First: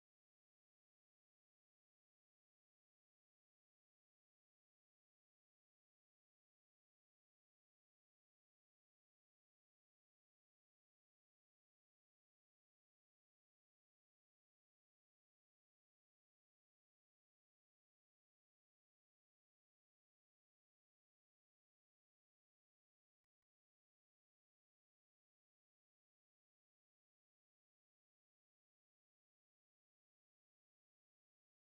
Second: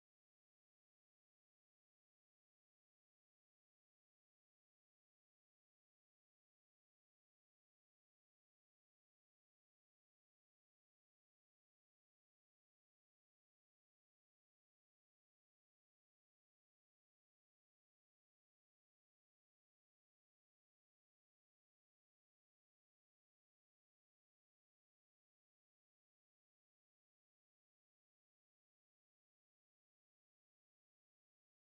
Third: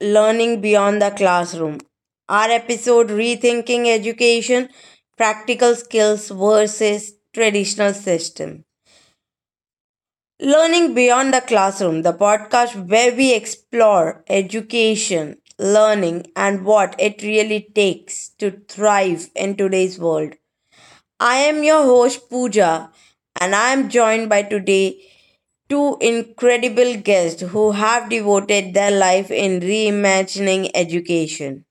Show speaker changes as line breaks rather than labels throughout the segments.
Learning Beyond the Classroom. Our episode, Rethinking Education Practical Skills versus Traditional System. Learning Beyond the Classroom, the podcast where we explore education, learning, and what it really takes to thrive in today's world. I am your host Pooja, and I am joined by today two incredible guests who have devoted their life in reimagining education.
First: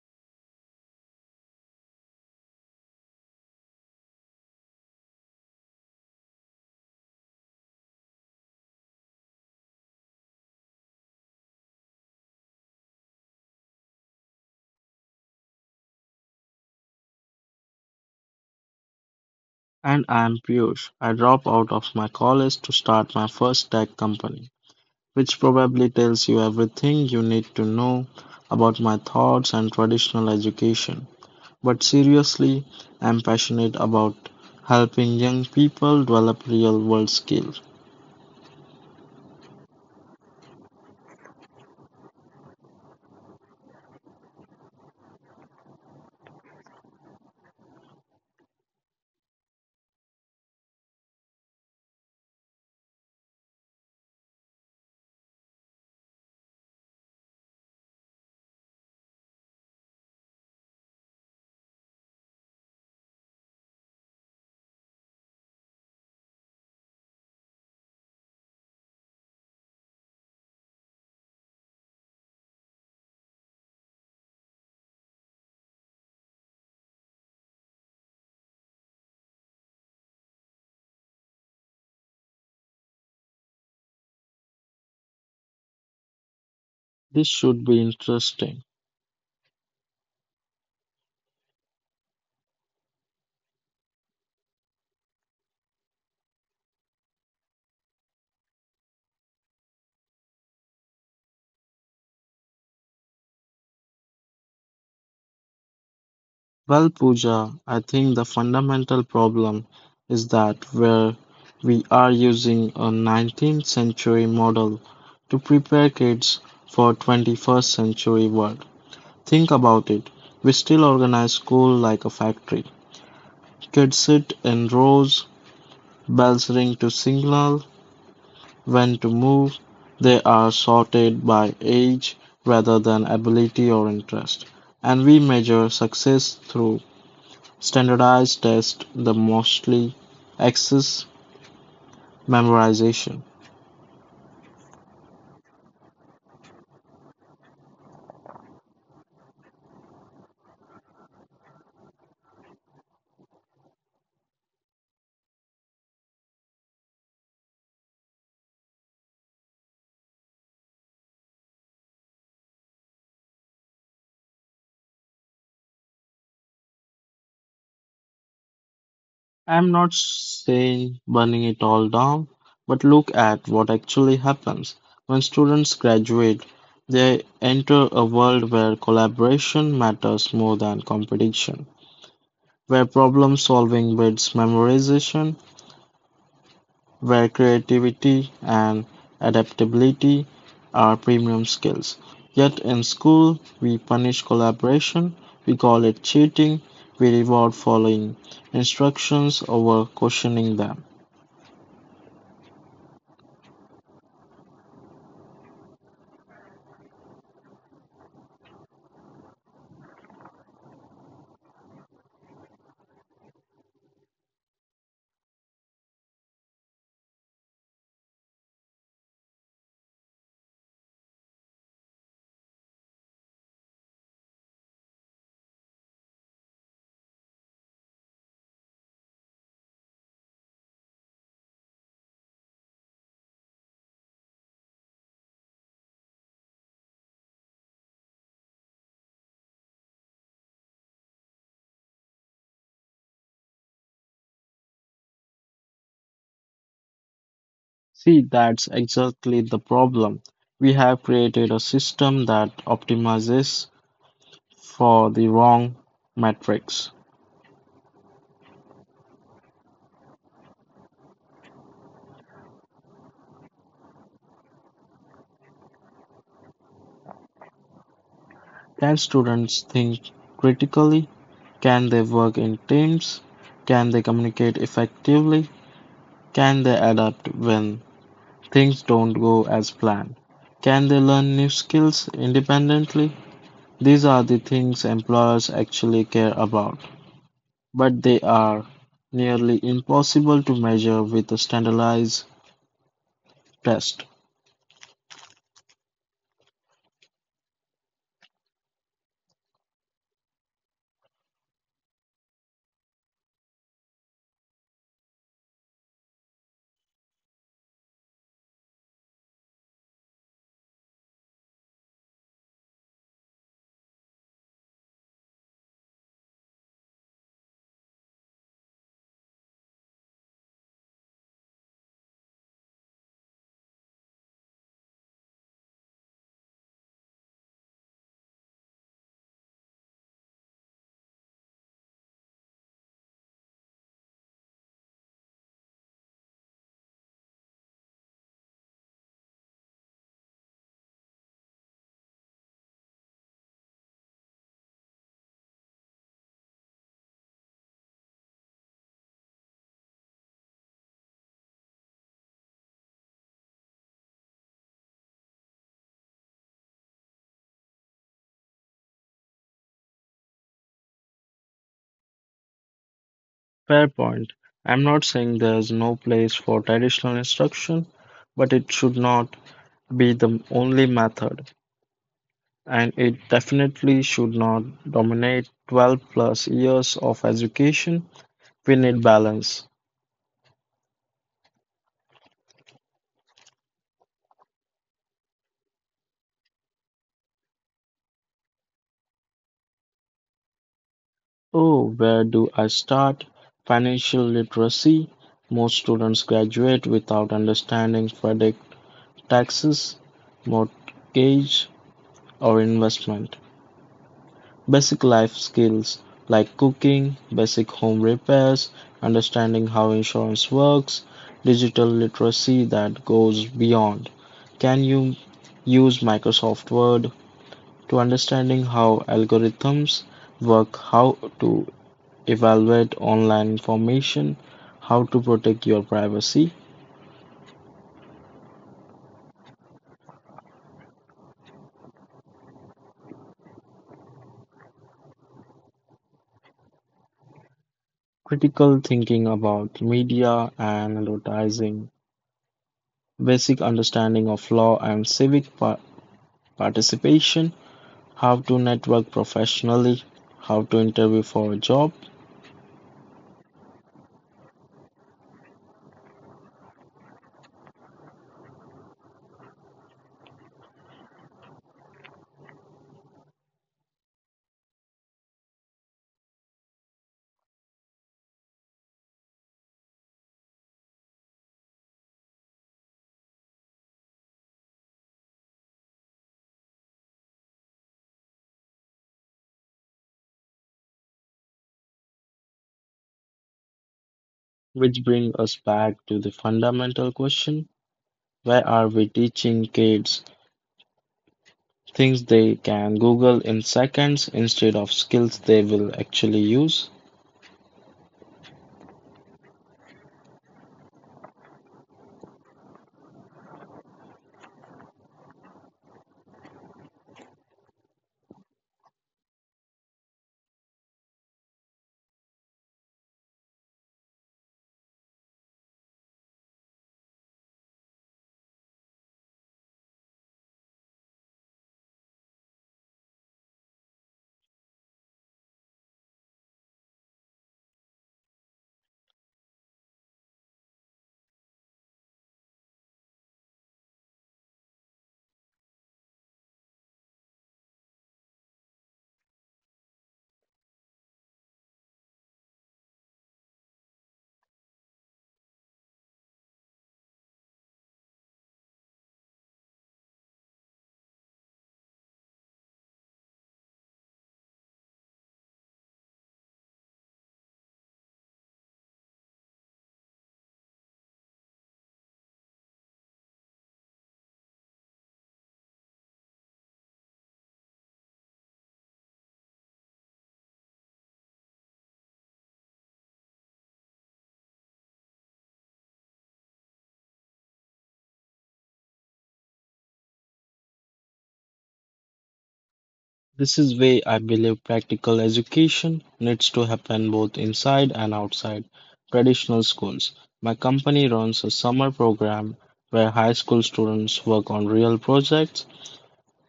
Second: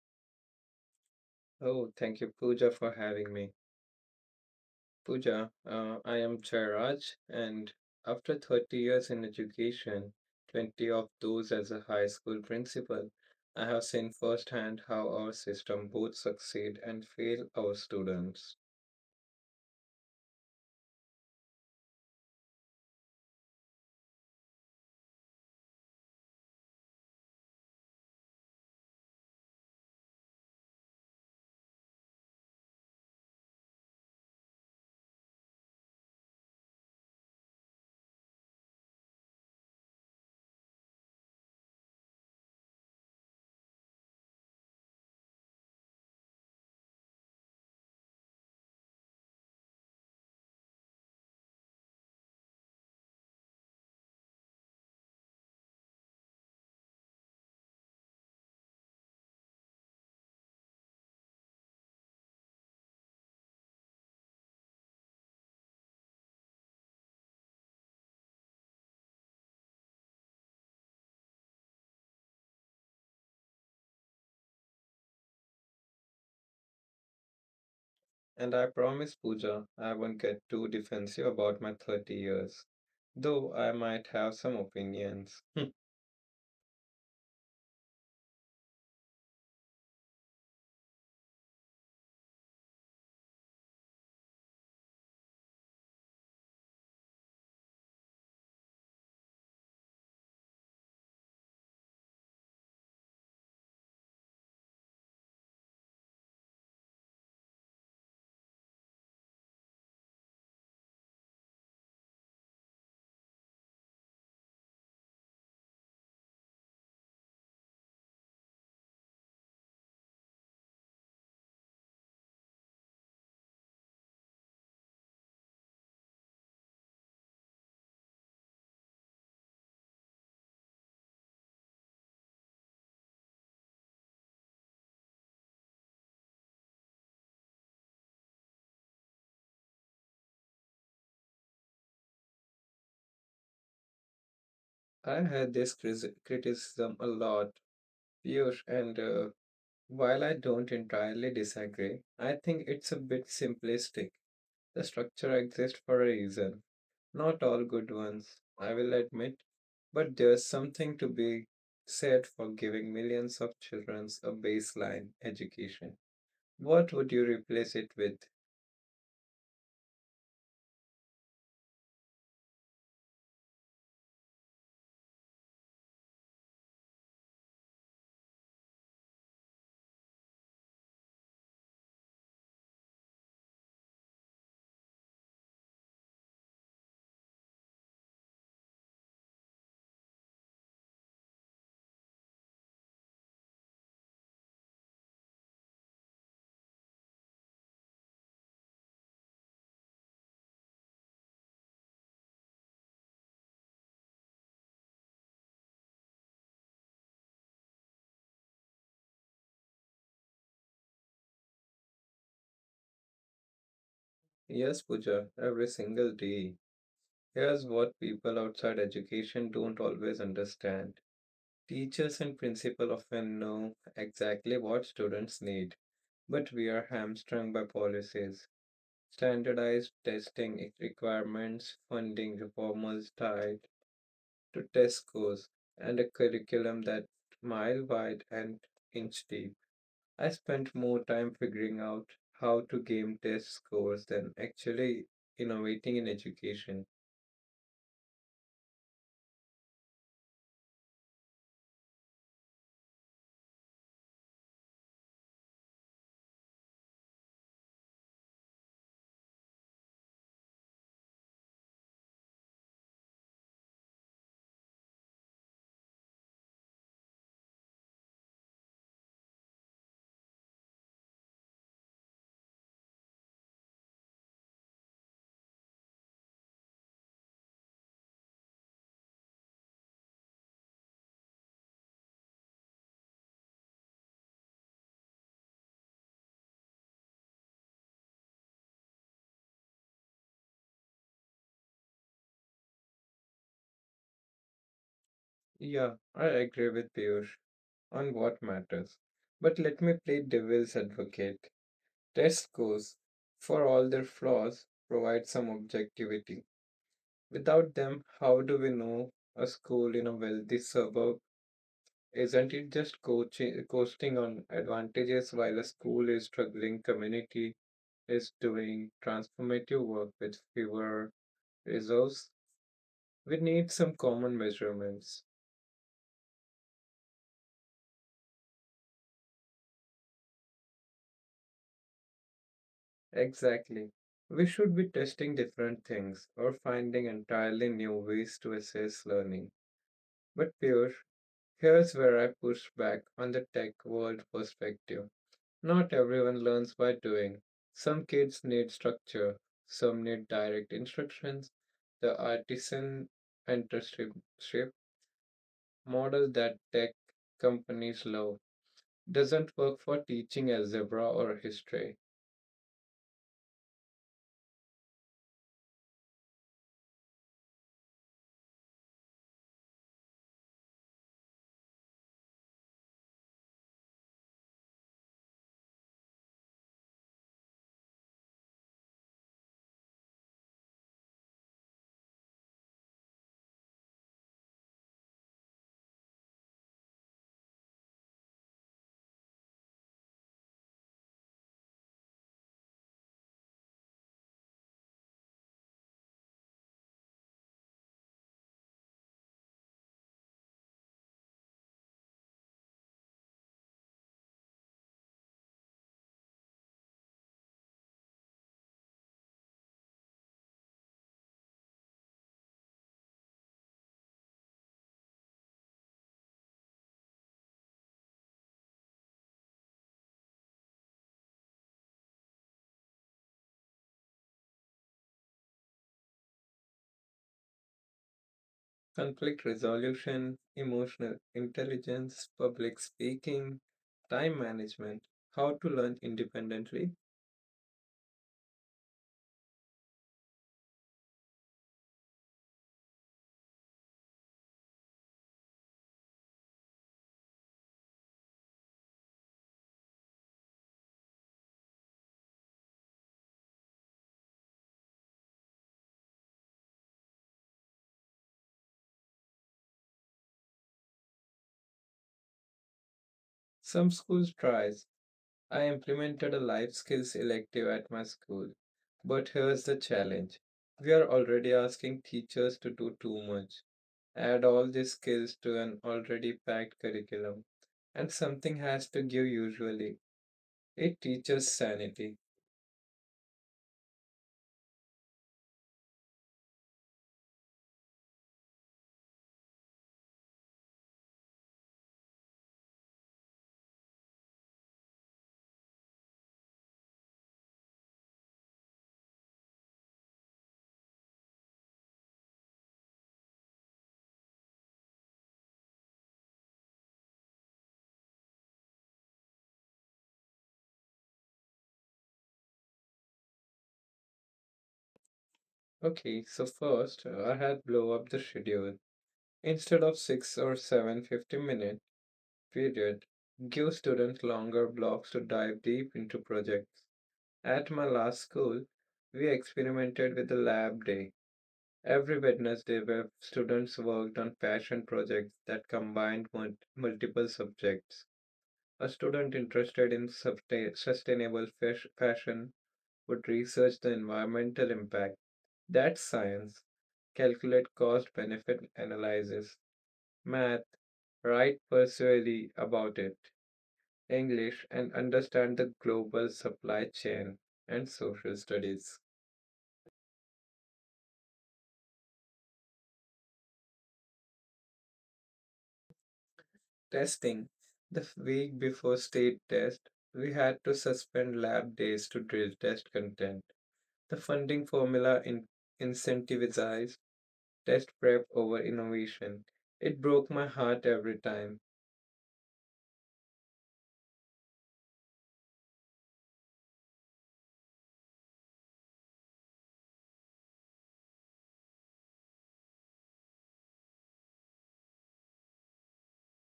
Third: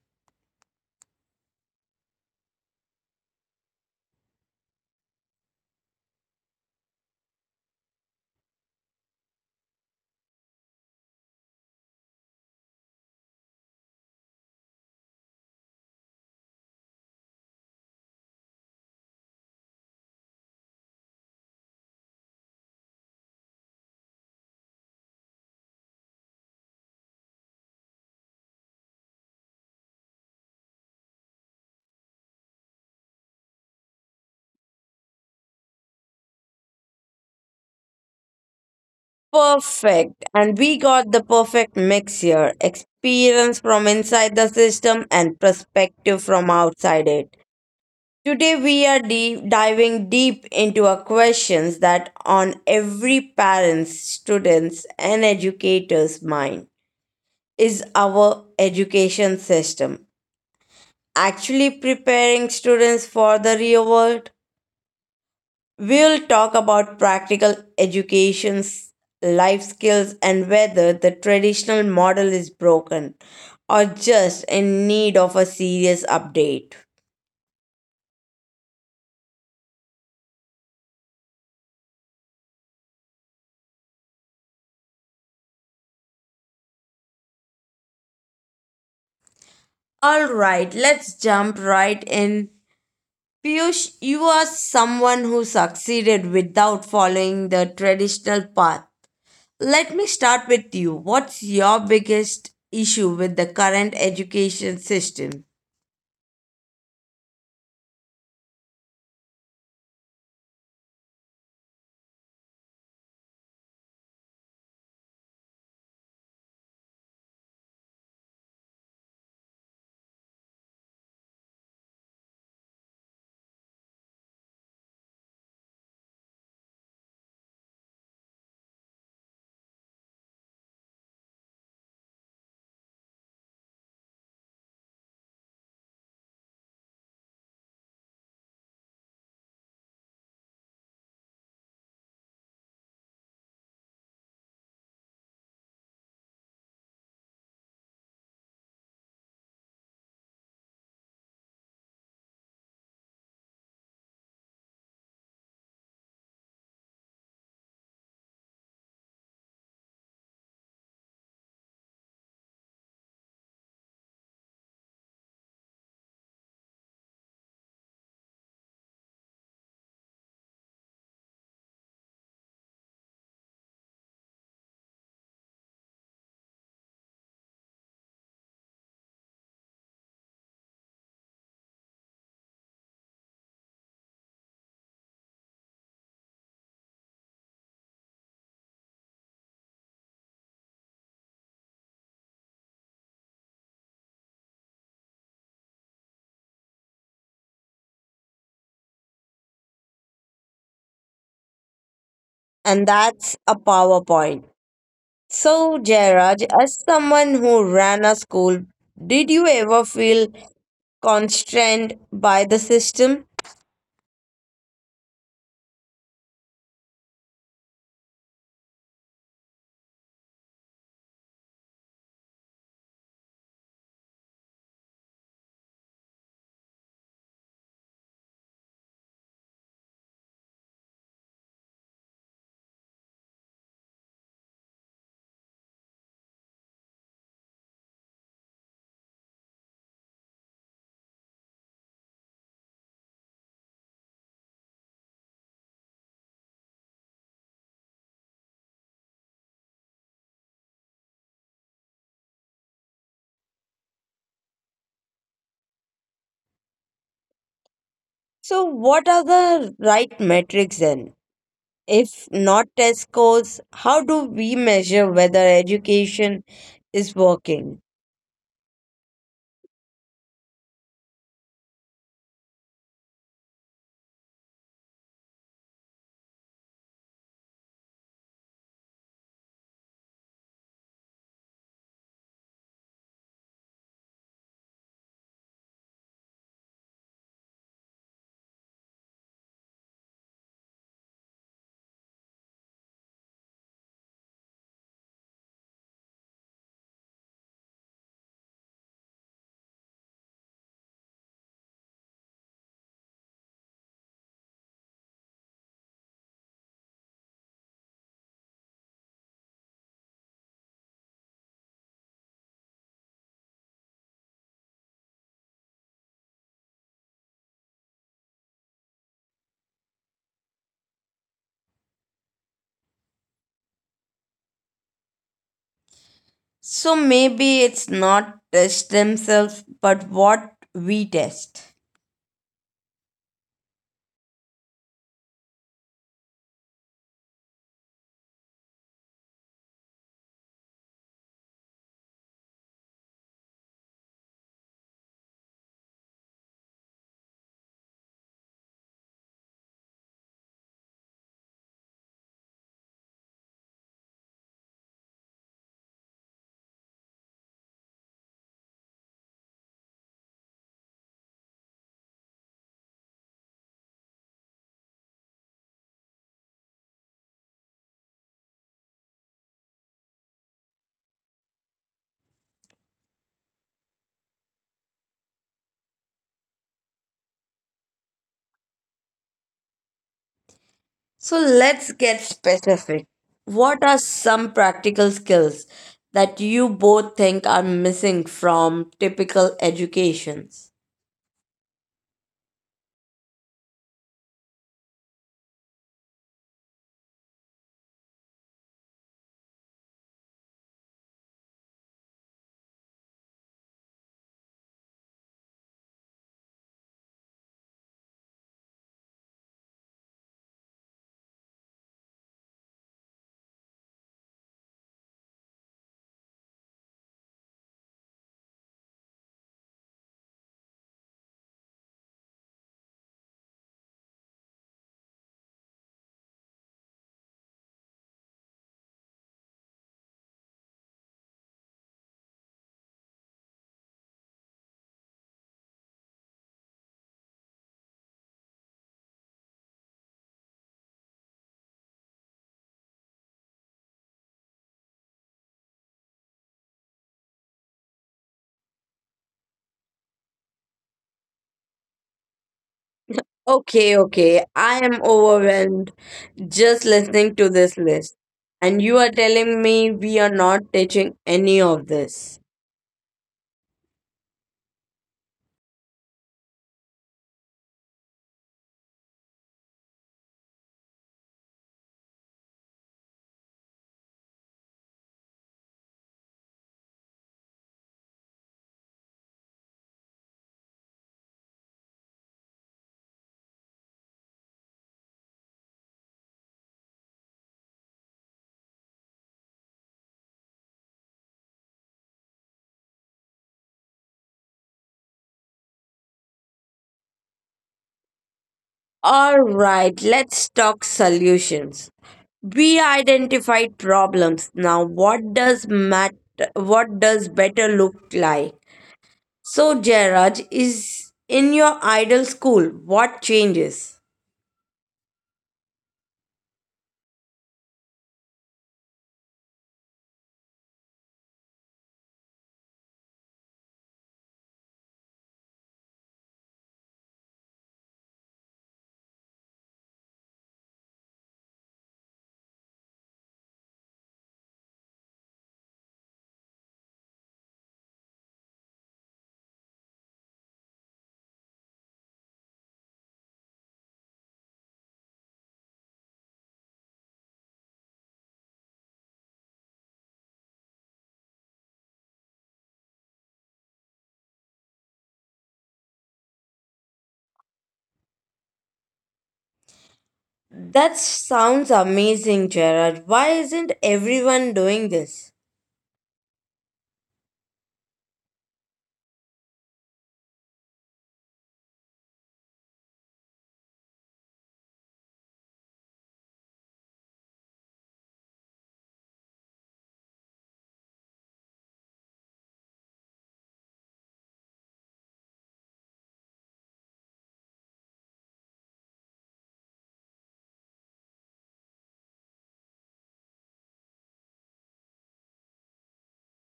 Oh, thank you, Pooja, for having me. Pooja, I am Chairaj, and after 30 years in education, 20 of those as a high school principal, I have seen firsthand how our system both succeed and fail our students.
And I'm Piyush. I dropped out of my college to start my first tech company, which probably tells you everything you need to know about my thoughts and traditional education. But seriously, I'm passionate about helping young people develop real world skills.
Perfect, and we got the perfect mix here, experience from inside the system and perspective from outside it. Today, we are diving deep into a questions that on every parent's, student's, and educator's mind. Is our education system actually preparing students for the real world? We'll talk about practical educations, life skills, and whether the traditional model is broken or just in need of a serious update.
And I promise, Pooja, I won't get too defensive about my 30 years, though I might have some opinions. I
This should be interesting.
All right, let's jump right in. Piyush, you are someone who succeeded without following the traditional path. Let me start with you. What's your biggest issue with the current education system?
Well, Pooja, I think the fundamental problem is that where we are using a 19th century model to prepare kids for 21st century world. Think about it. We still organize school like a factory. Kids sit in rows, bells ring to signal when to move. They are sorted by age rather than ability or interest. And we measure success through standardized tests the mostly axis memorization.
had this criticism a lot. Piyush. And while I don't entirely disagree, I think it's a bit simplistic. The structure exists for a reason. Not all good ones, I will admit, but there's something to be said for giving millions of children a baseline education. What would you replace it with?
I'm not saying burning it all down, but look at what actually happens. When students graduate, they enter a world where collaboration matters more than competition, where problem solving beats memorization, where creativity and adaptability are premium skills. Yet in school, we punish collaboration, we call it cheating, we reward following instructions over questioning them.
And that's a PowerPoint. So, Jairaj, as someone who ran a school, did you ever feel constrained by the system?
Yes, Pooja, every single day. Here's what people outside education don't always understand. Teachers and principal often know exactly what students need, but we are hamstrung by policies, standardized testing requirements, funding reforms tied to test scores, and a curriculum that's mile wide and inch deep. I spent more time figuring out how to game test scores than actually innovating in education.
See, that's exactly the problem. We have created a system that optimizes for the wrong metrics.
So, what are the right metrics then? If not test scores, how do we measure whether education is working?
Can students think critically? Can they work in teams? Can they communicate effectively? Can they adapt when things don't go as planned? Can they learn new skills independently? These are the things employers actually care about, but they are nearly impossible to measure with a standardized test.
Yeah, I agree with Piyush on what matters. But let me play devil's advocate. Test scores, for all their flaws, provide some objectivity. Without them, how do we know a school in a wealthy suburb isn't it just coasting on advantages while a school is struggling community is doing transformative work with fewer resources? We need some common measurements.
So maybe it's not test themselves, but what we test.
Exactly. We should be testing different things or finding entirely new ways to assess learning. But Piyush, here's where I push back on the tech world perspective. Not everyone learns by doing. Some kids need structure, some need direct instructions. The artisan apprenticeship model that tech companies love doesn't work for teaching algebra or history.
Fair point. I'm not saying there's no place for traditional instruction, but it should not be the only method, and it definitely should not dominate 12 plus years of education. We need balance.
So let's get specific. What are some practical skills that you both think are missing from typical educations?
Oh, where do I start? Financial literacy. Most students graduate without understanding credit, taxes, mortgage, or investment. Basic life skills like cooking, basic home repairs, understanding how insurance works, digital literacy that goes beyond. Can you use Microsoft Word to understanding how algorithms work, how to evaluate online information, how to protect your privacy,
Conflict resolution, emotional intelligence, public speaking, time management, how to learn independently.
critical thinking about media and advertising, basic understanding of law and civic participation, how to network professionally, how to interview for a job,
Okay, okay. I am overwhelmed just listening to this list. And you are telling me we are not teaching any of this.
Some schools tries, I implemented a life skills elective at my school. But here's the challenge. We are already asking teachers to do too much. Add all these skills to an already packed curriculum. And something has to give usually. It teaches sanity.
which brings us back to the fundamental question, why are we teaching kids things they can Google in seconds instead of skills they will actually use?
All right, let's talk solutions. We identified problems. Now, what does better look like? So, Jairaj, is in your idol school, what changes?
Okay, so first I had blow up the schedule. Instead of 6 or seven 50-minute period, give students longer blocks to dive deep into projects. At my last school, we experimented with a lab day. Every Wednesday, where students worked on passion projects that combined multiple subjects. A student interested in sustainable fashion would research the environmental impact. That's science. Calculate cost benefit analysis. Math. Write persuasively about it. English, and understand the global supply chain and social studies.
That sounds amazing, Jairaj. Why isn't everyone doing this?
Testing. The week before state test, we had to suspend lab days to drill test content. The funding formula incentivizes test prep over innovation. It broke my heart every time.
This is where I believe practical education needs to happen both inside and outside traditional schools. My company runs a summer program where high school students work on real projects.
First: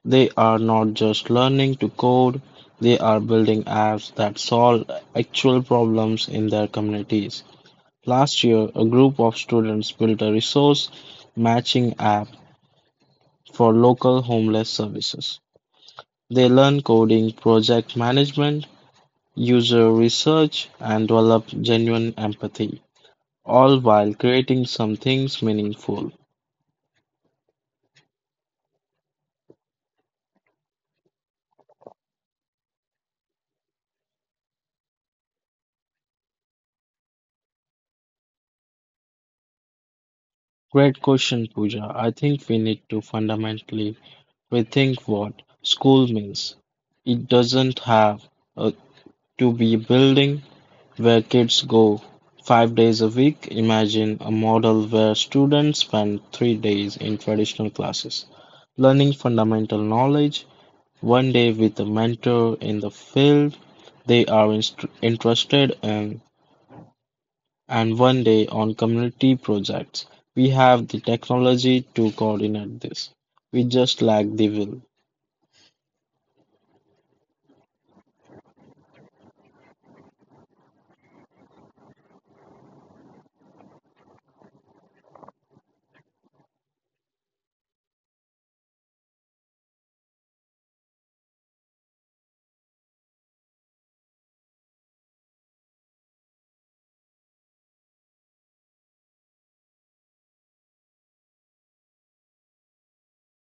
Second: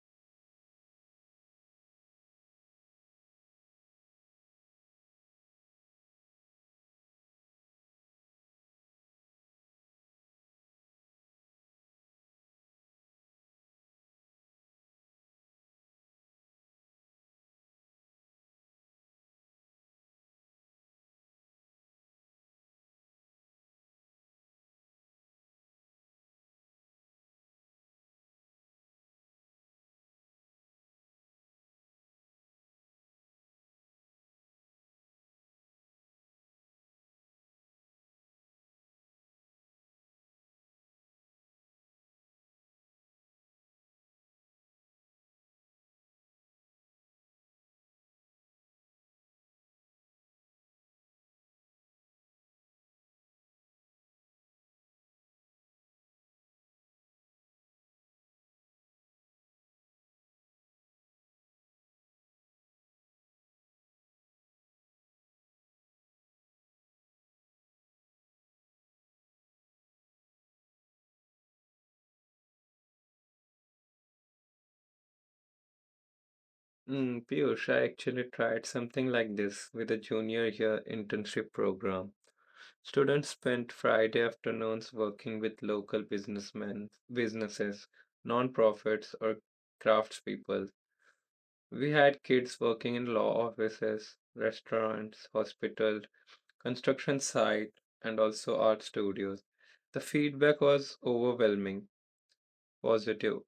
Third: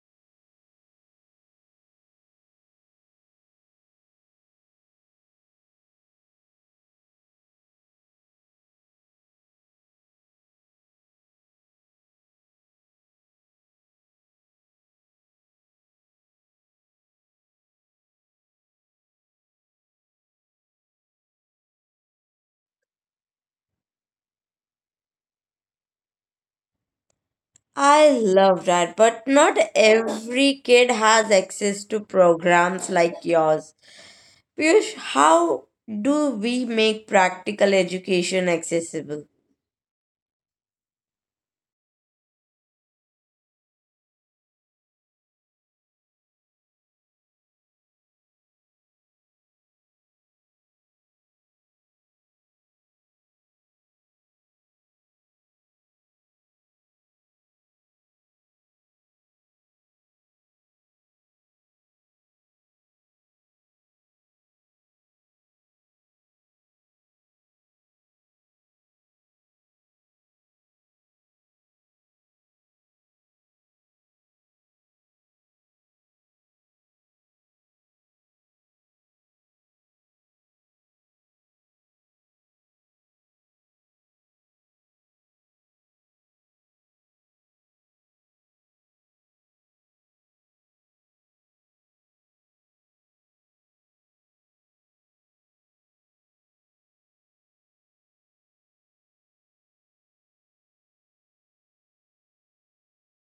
They are not just learning to code, they are building apps that solve actual problems in their communities. Last year, a group of students built a resource matching app for local homeless services. They learn coding, project management, user research and develop genuine empathy, all while creating something meaningful.
I love that, but not every kid has access to programs like yours. Piyush, how do we make practical education accessible?
Great question, Pooja. I think we need to fundamentally rethink what school means. It doesn't have uh, to be a building where kids go 5 days a week. Imagine a model where students spend 3 days in traditional classes, learning fundamental knowledge. One day, with a mentor in the field they are interested in, and one day on community projects. We have the technology to coordinate this. We just lack the will.
Mm, Piyush, I actually tried something like this with a junior year internship program. Students spent Friday afternoons working with local businesses, non-profits, or craftspeople. We had kids working in law offices, restaurants, hospitals, construction site, and also art studios. The feedback was overwhelming, positive.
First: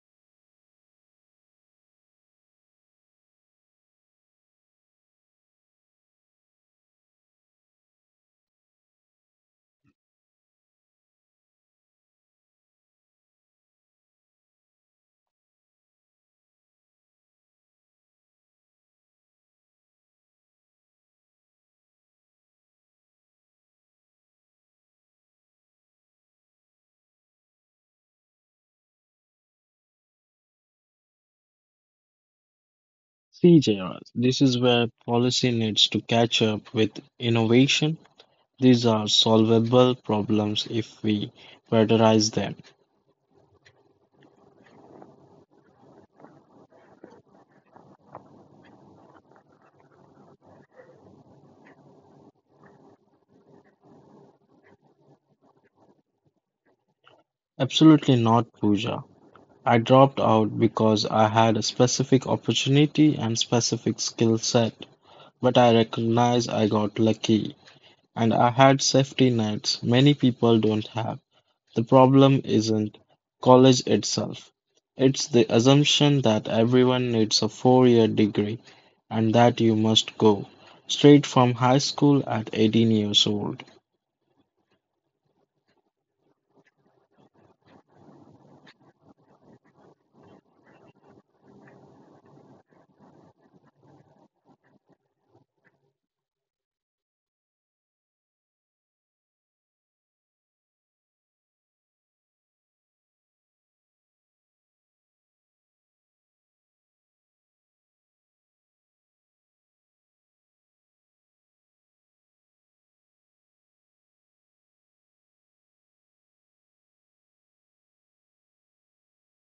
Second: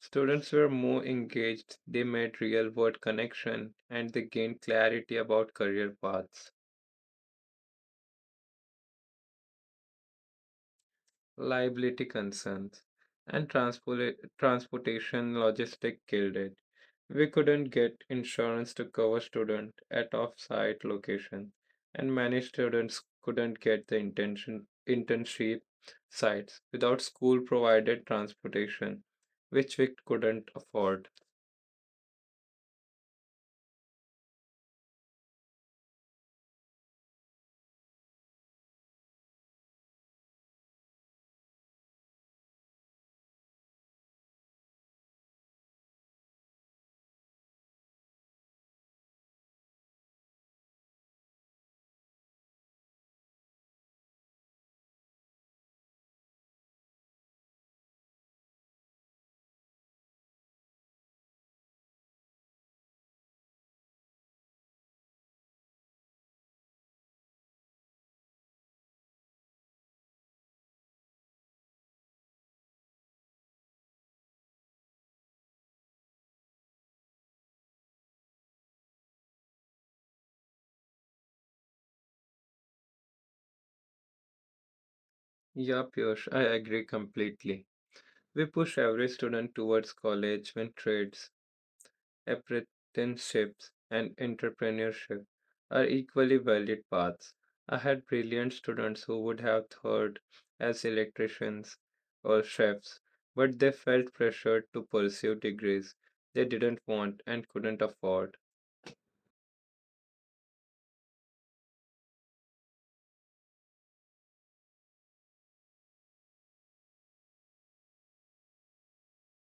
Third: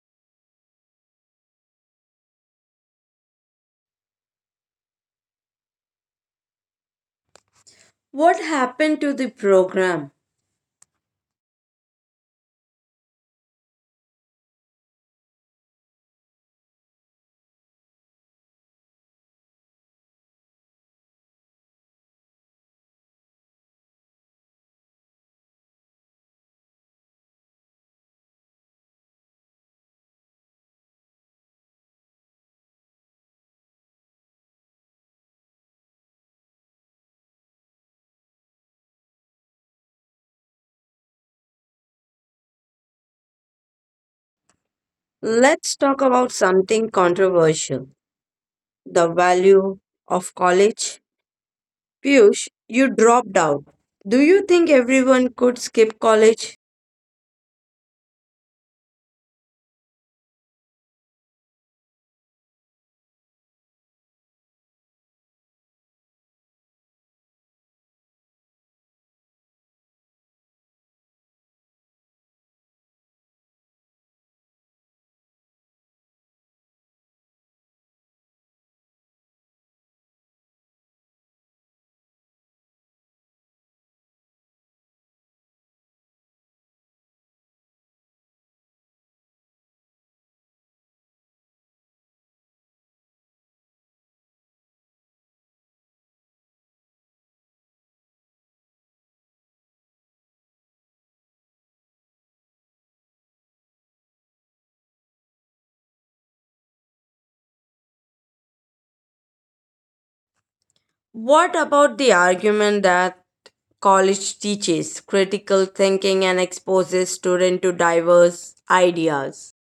Students were more engaged, they made real world connection, and they gained clarity about career paths.
What happened to the program?
Liability concerns, and transportation logistic killed it. We couldn't get insurance to cover student at off-site location, and many students couldn't get the intention internship sites without school-provided transportation, which we couldn't afford.
See, JR, this is where policy needs to catch up with innovation. These are solvable problems if we prioritize them.
Let's talk about something controversial, the value of college. Piyush, you dropped out. Do you think everyone could skip college?
Absolutely not, Pooja. I dropped out because I had a specific opportunity and specific skill set. But I recognize I got lucky and I had safety nets many people don't have. The problem isn't college itself. It's the assumption that everyone needs a four-year degree and that you must go straight from high school at 18 years old.
Yeah, Piyush, I agree completely. We push every student towards college when trades apprenticeships, and entrepreneurship are equally valid paths. I had brilliant students who would have thought as electricians or chefs, but they felt pressured to pursue degrees they didn't want and couldn't afford.
What about the argument that college teaches critical thinking and exposes students to diverse ideas?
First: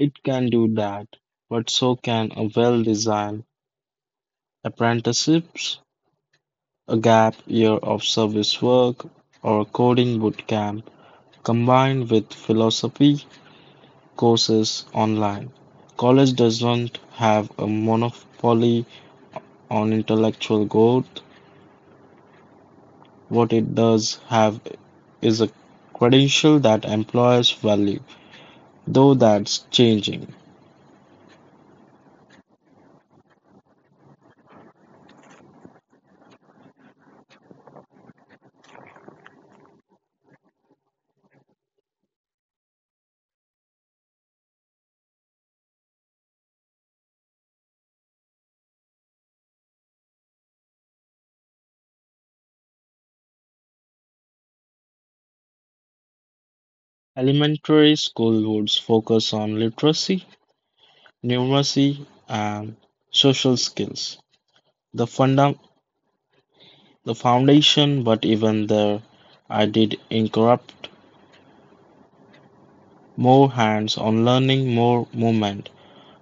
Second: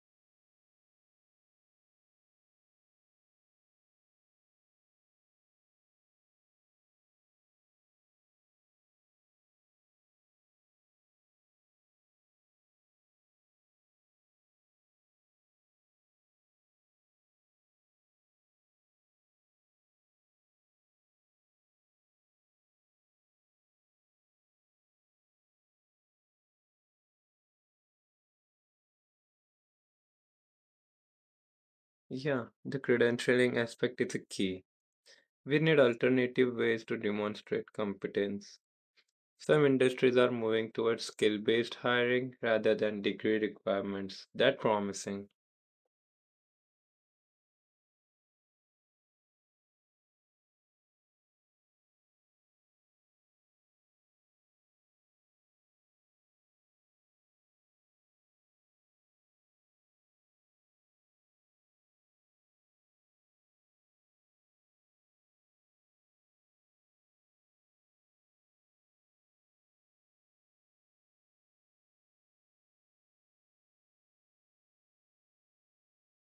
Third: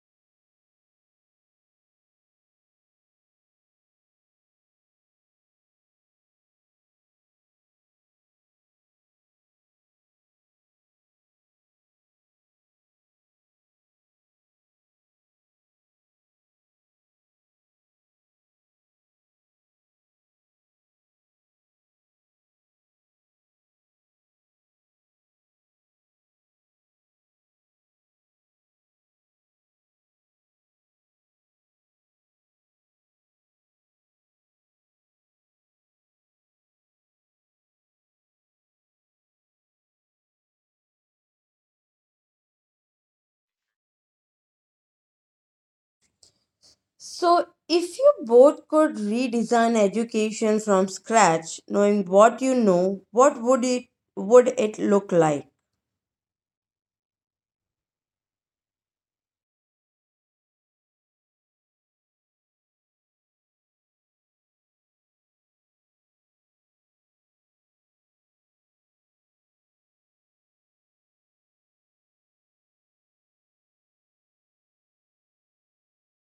It can do that, but so can a well-designed apprenticeships, a gap year of service work, or a coding boot camp combined with philosophy courses online. College doesn't have a monopoly on intellectual growth. What it does have is a credential that employers value, though that's changing.
Yeah, the credentialing aspect is a key. We need alternative ways to demonstrate competence. Some industries are moving towards skill based hiring rather than degree requirements. That's promising.
So, if you both could redesign education from scratch, knowing what you know, what would it look like?
Elementary school would focus on literacy, numeracy, and social skills. The, funda- the foundation, but even there, I did incorrupt more hands on learning, more movement.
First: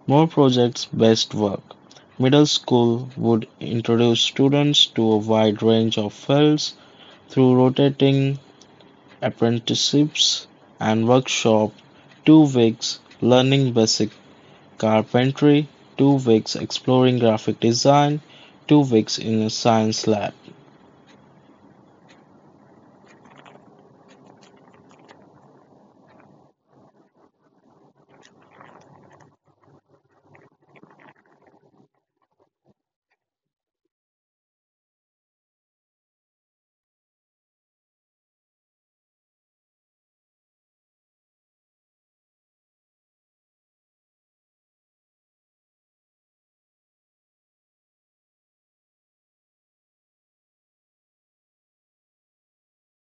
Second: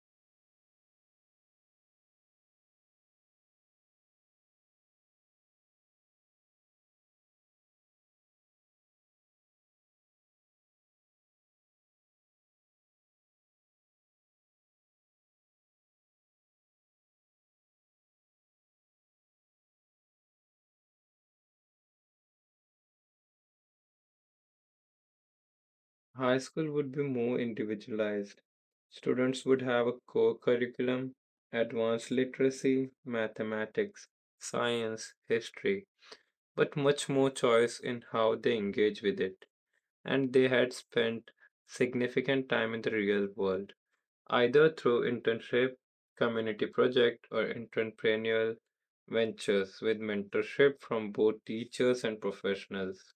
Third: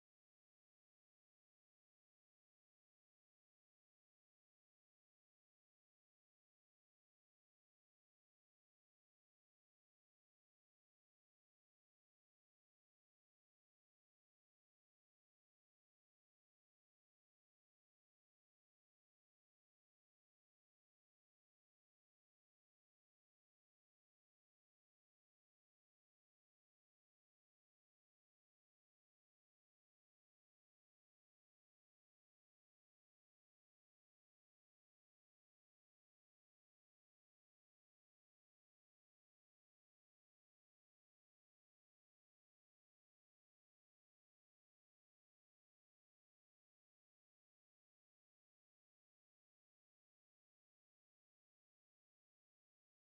More project-based work. Middle school would introduce students to a wide range of fields through rotating apprenticeships and workshop. 2 weeks learning basic carpentry, 2 weeks exploring graphic design, 2 weeks in a science lab.
High school would be more individualized. Students would have a core curriculum, advanced literacy, mathematics, science, history, but much more choice in how they engage with it. And they had spent significant time in the real world, either through internship, community project, or entrepreneurial ventures with mentorship from both teachers and professionals.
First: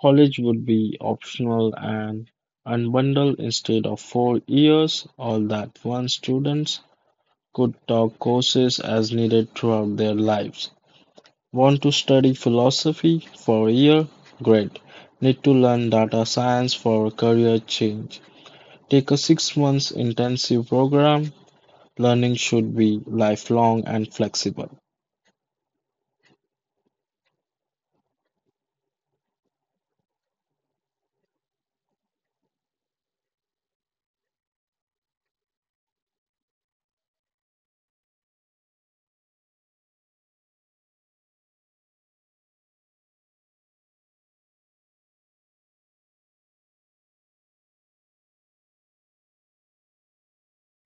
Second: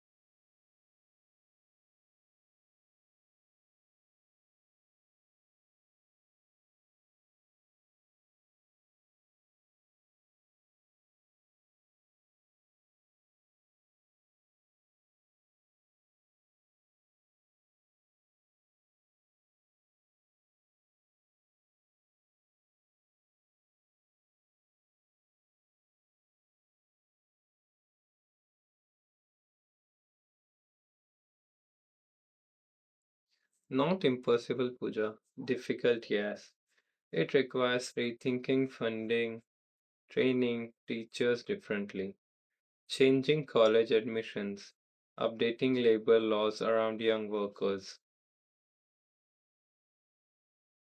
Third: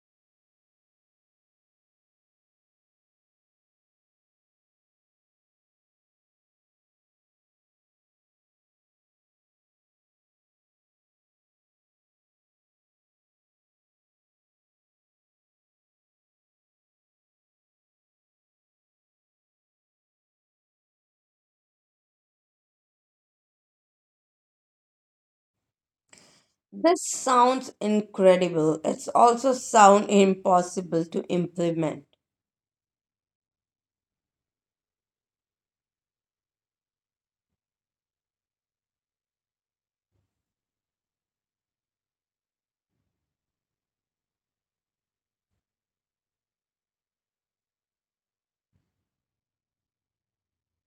College would be optional and unbundled instead of 4 years, all that one students could take courses as needed throughout their lives. Want to study philosophy for a year? Great. Need to learn data science for a career change? Take a 6 months intensive program. Learning should be lifelong and flexible.
This sounds incredible. It's also sound impossible to implement.
Not impossible, Puja. Difficult, yes. It requires rethinking funding, training teachers differently, changing college admissions, updating labor laws around young workers.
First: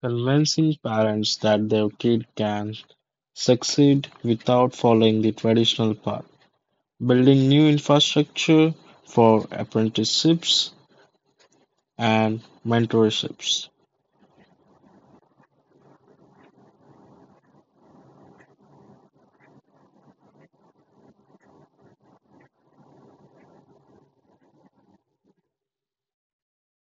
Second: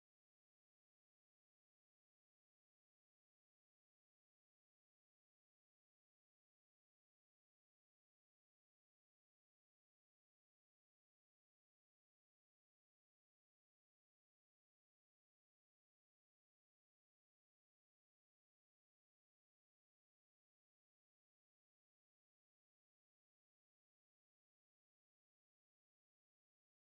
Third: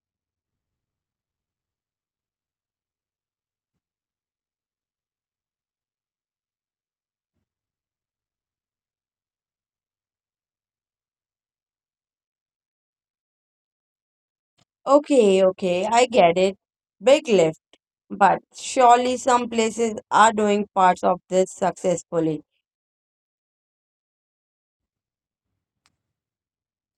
Convincing parents that their kid can succeed without following the traditional path. Building new infrastructure for apprenticeships and mentorships.
Okay, okay, I get it. Big lift, but surely some places are doing parts of this successfully.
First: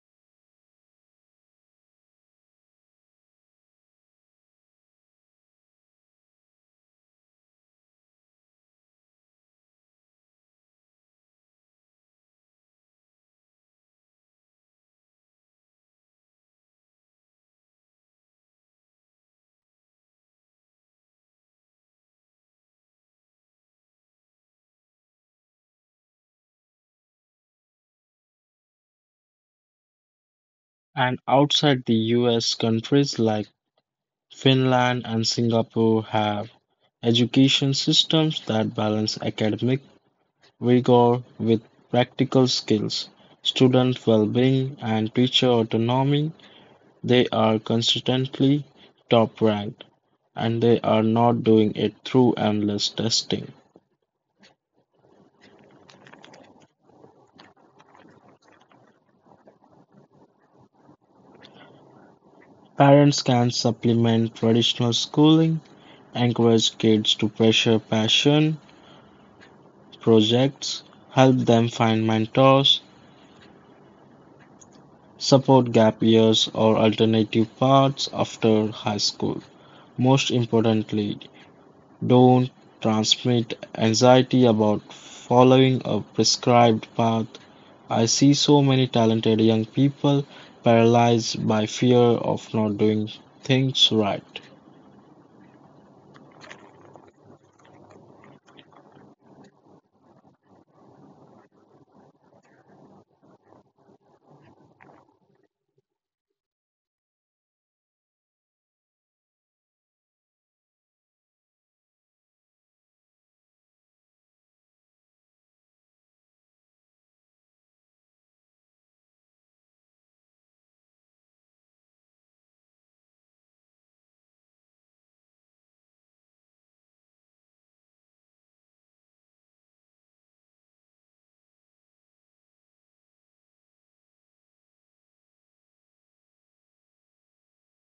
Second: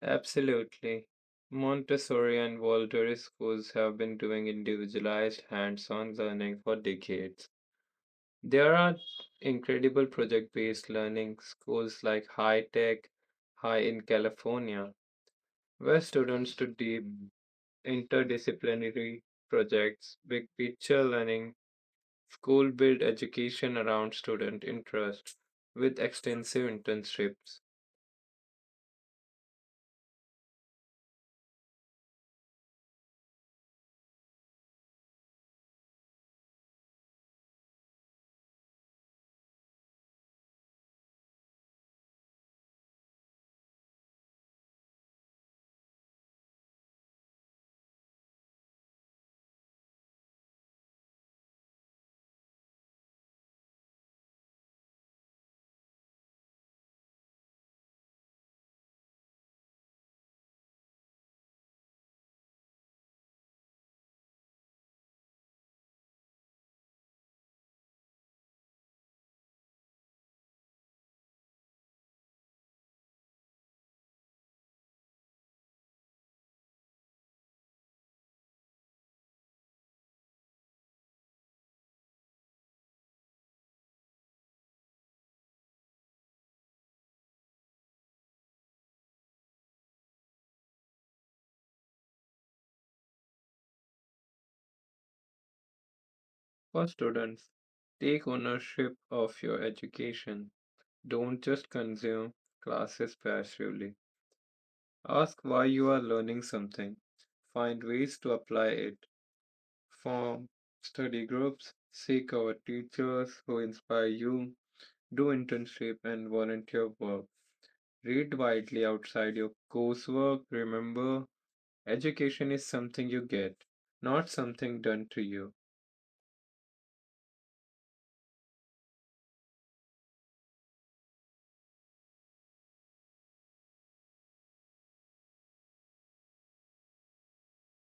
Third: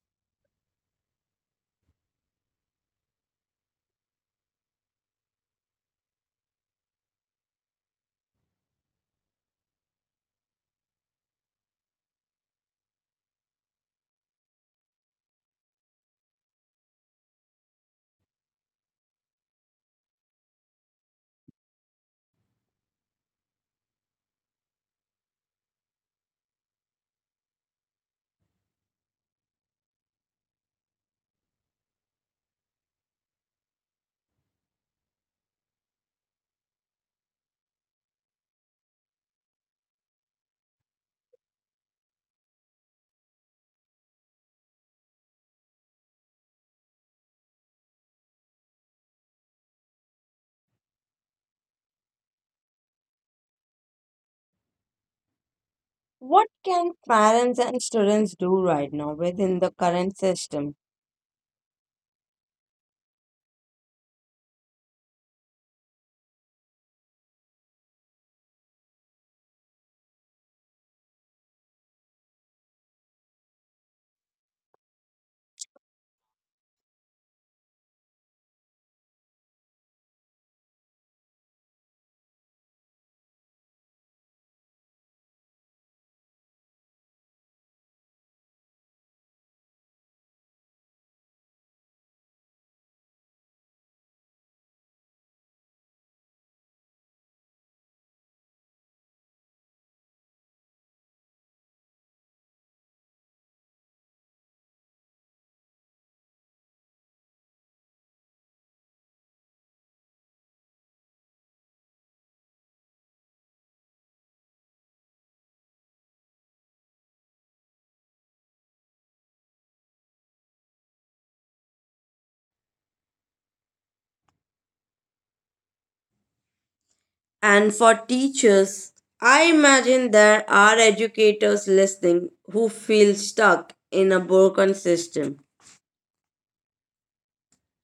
Absolutely. Montessori and Waldorf schools have been doing individualized hands on learning for decades. There are incredible project based learning schools like High Tech, High in California, where students do deep interdisciplinary projects, big picture learning, school build education around student interest with extensive internships
And outside the US, countries like Finland and Singapore have education systems that balance academic rigor with practical skills, student well-being, and teacher autonomy. They are consistently top ranked, and they are not doing it through endless testing.
What can parents and students do right now within the current system?
Parents can supplement traditional schooling, encourage kids to pursue passion projects, help them find mentors, support gap years or alternative paths after high school. Most importantly, don't transmit anxiety about following a prescribed path. I see so many talented young people paralyzed by fear of not doing things right.
for students. Take ownership of your education. Don't just consume classes passively. Ask why you are learning something. Find ways to apply it. Form study groups. Seek out teachers who inspire you. Do internship and volunteer work. Read widely outside your coursework. Remember, education is something you get, not something done to you.
And for teachers, I imagine there are educators listening who feel stuck in a broken system.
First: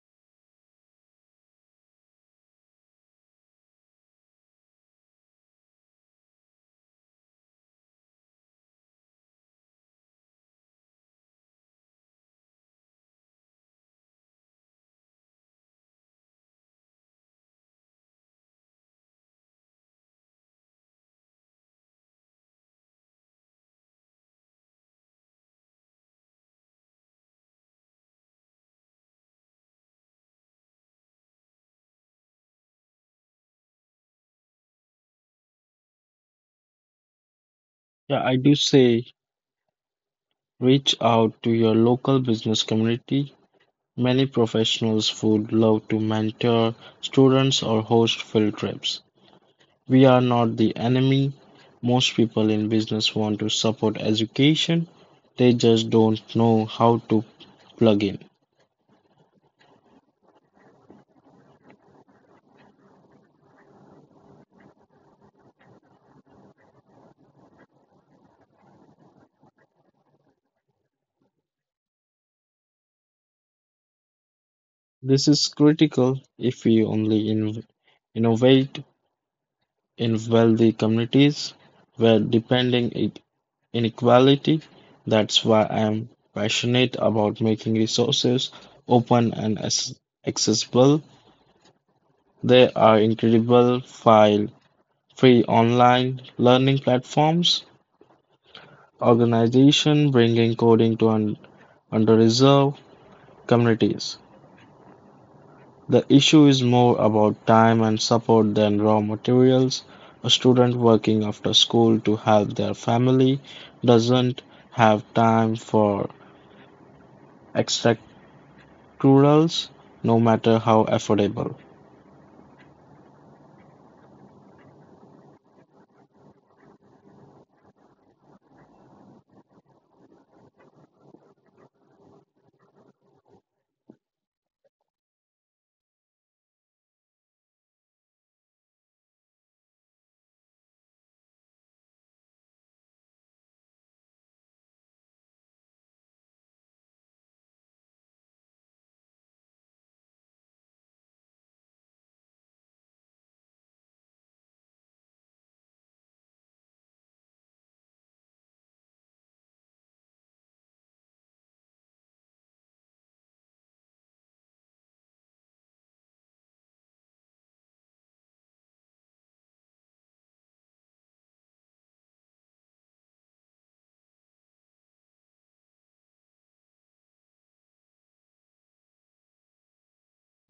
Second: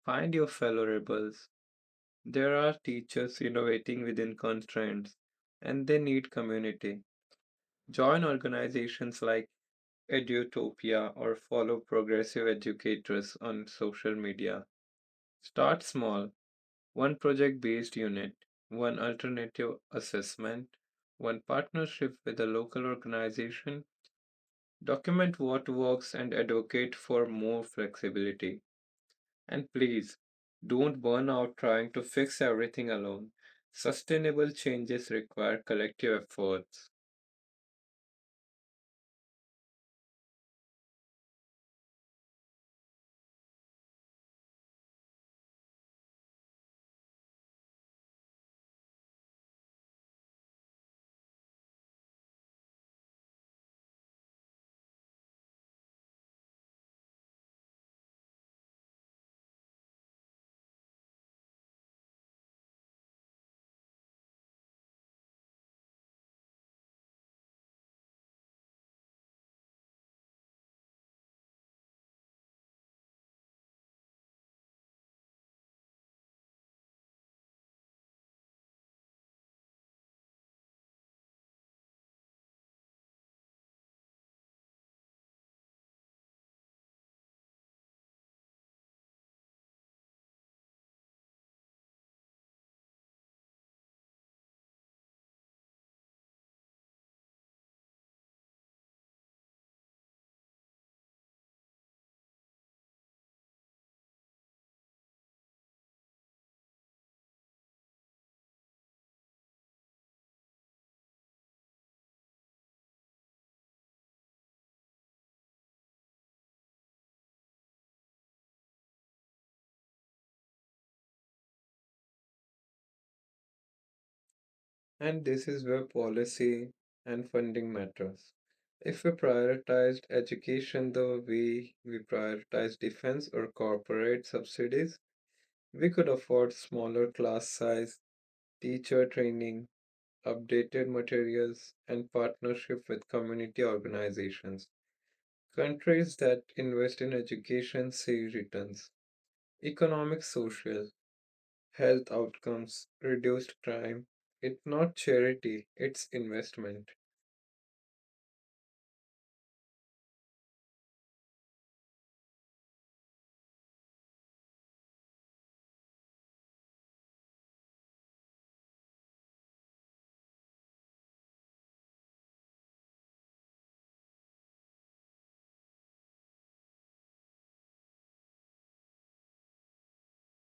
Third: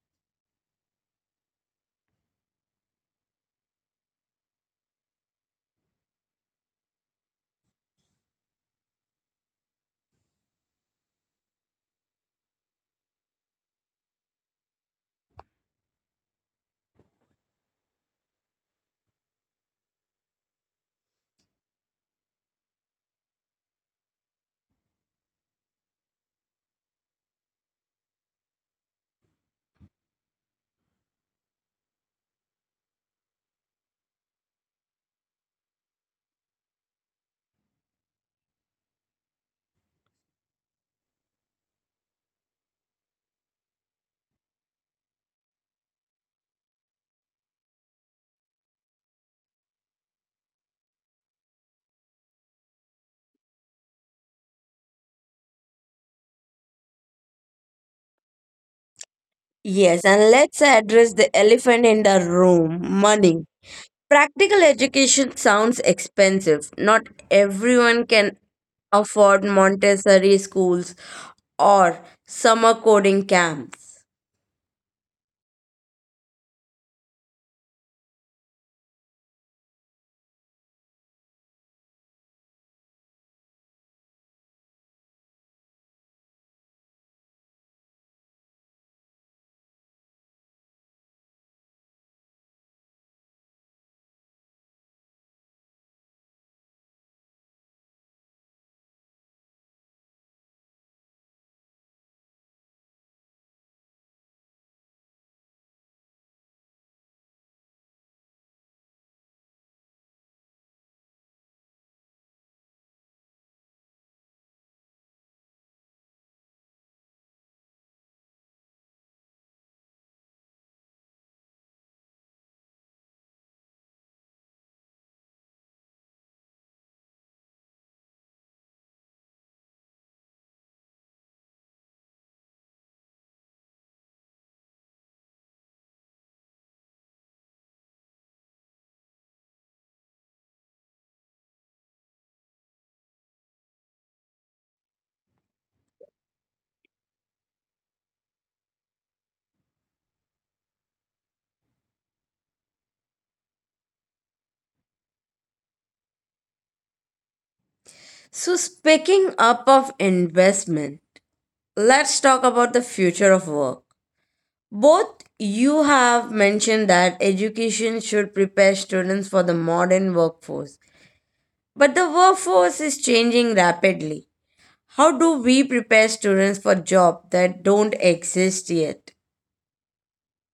Find your fellow rebels. There are teachers innovating within constraints, and they need community. Join organizations like Edutopia or follow progressive educators on social media. Start small, one project based unit, one alternative assessment, one partnership with a local organization. Document what works and advocate for more flexibility. And please, don't burn out trying to fix everything alone. Sustainable changes require collective efforts,
Yeah, I do say reach out to your local business community. Many professionals would love to mentor students or host field trips. We are not the enemy. Most people in business want to support education, they just don't know how to plug in.
Yes, and let's address the elephant in the room, money. Practical education sounds expensive. Not everyone can afford Montessori schools or summer coding camps.
This is critical. If we only innovate in wealthy communities we're depending inequality. That's why I am passionate about making resources open and accessible. There are incredible file free online learning platforms, organization bringing coding to underserved communities. The issue is more about time and support than raw materials. A student working after school to help their family doesn't have time for extracurriculars, no matter how affordable.
and this is where policy and funding matters. If we prioritized education the way we prioritize defense or corporate subsidies, we could afford smaller class size, teacher training, updated materials, and partnership with community organizations. Countries that invest in education see returns, economic, social, health outcomes, reduced crime. It's not charity, it's investment.
So, speaking up of investment, let's talk about the future of work. Both you have mentioned that education should prepare students for the modern workforce, but the workforce is changing rapidly. How do we prepare students for jobs that don't exist yet?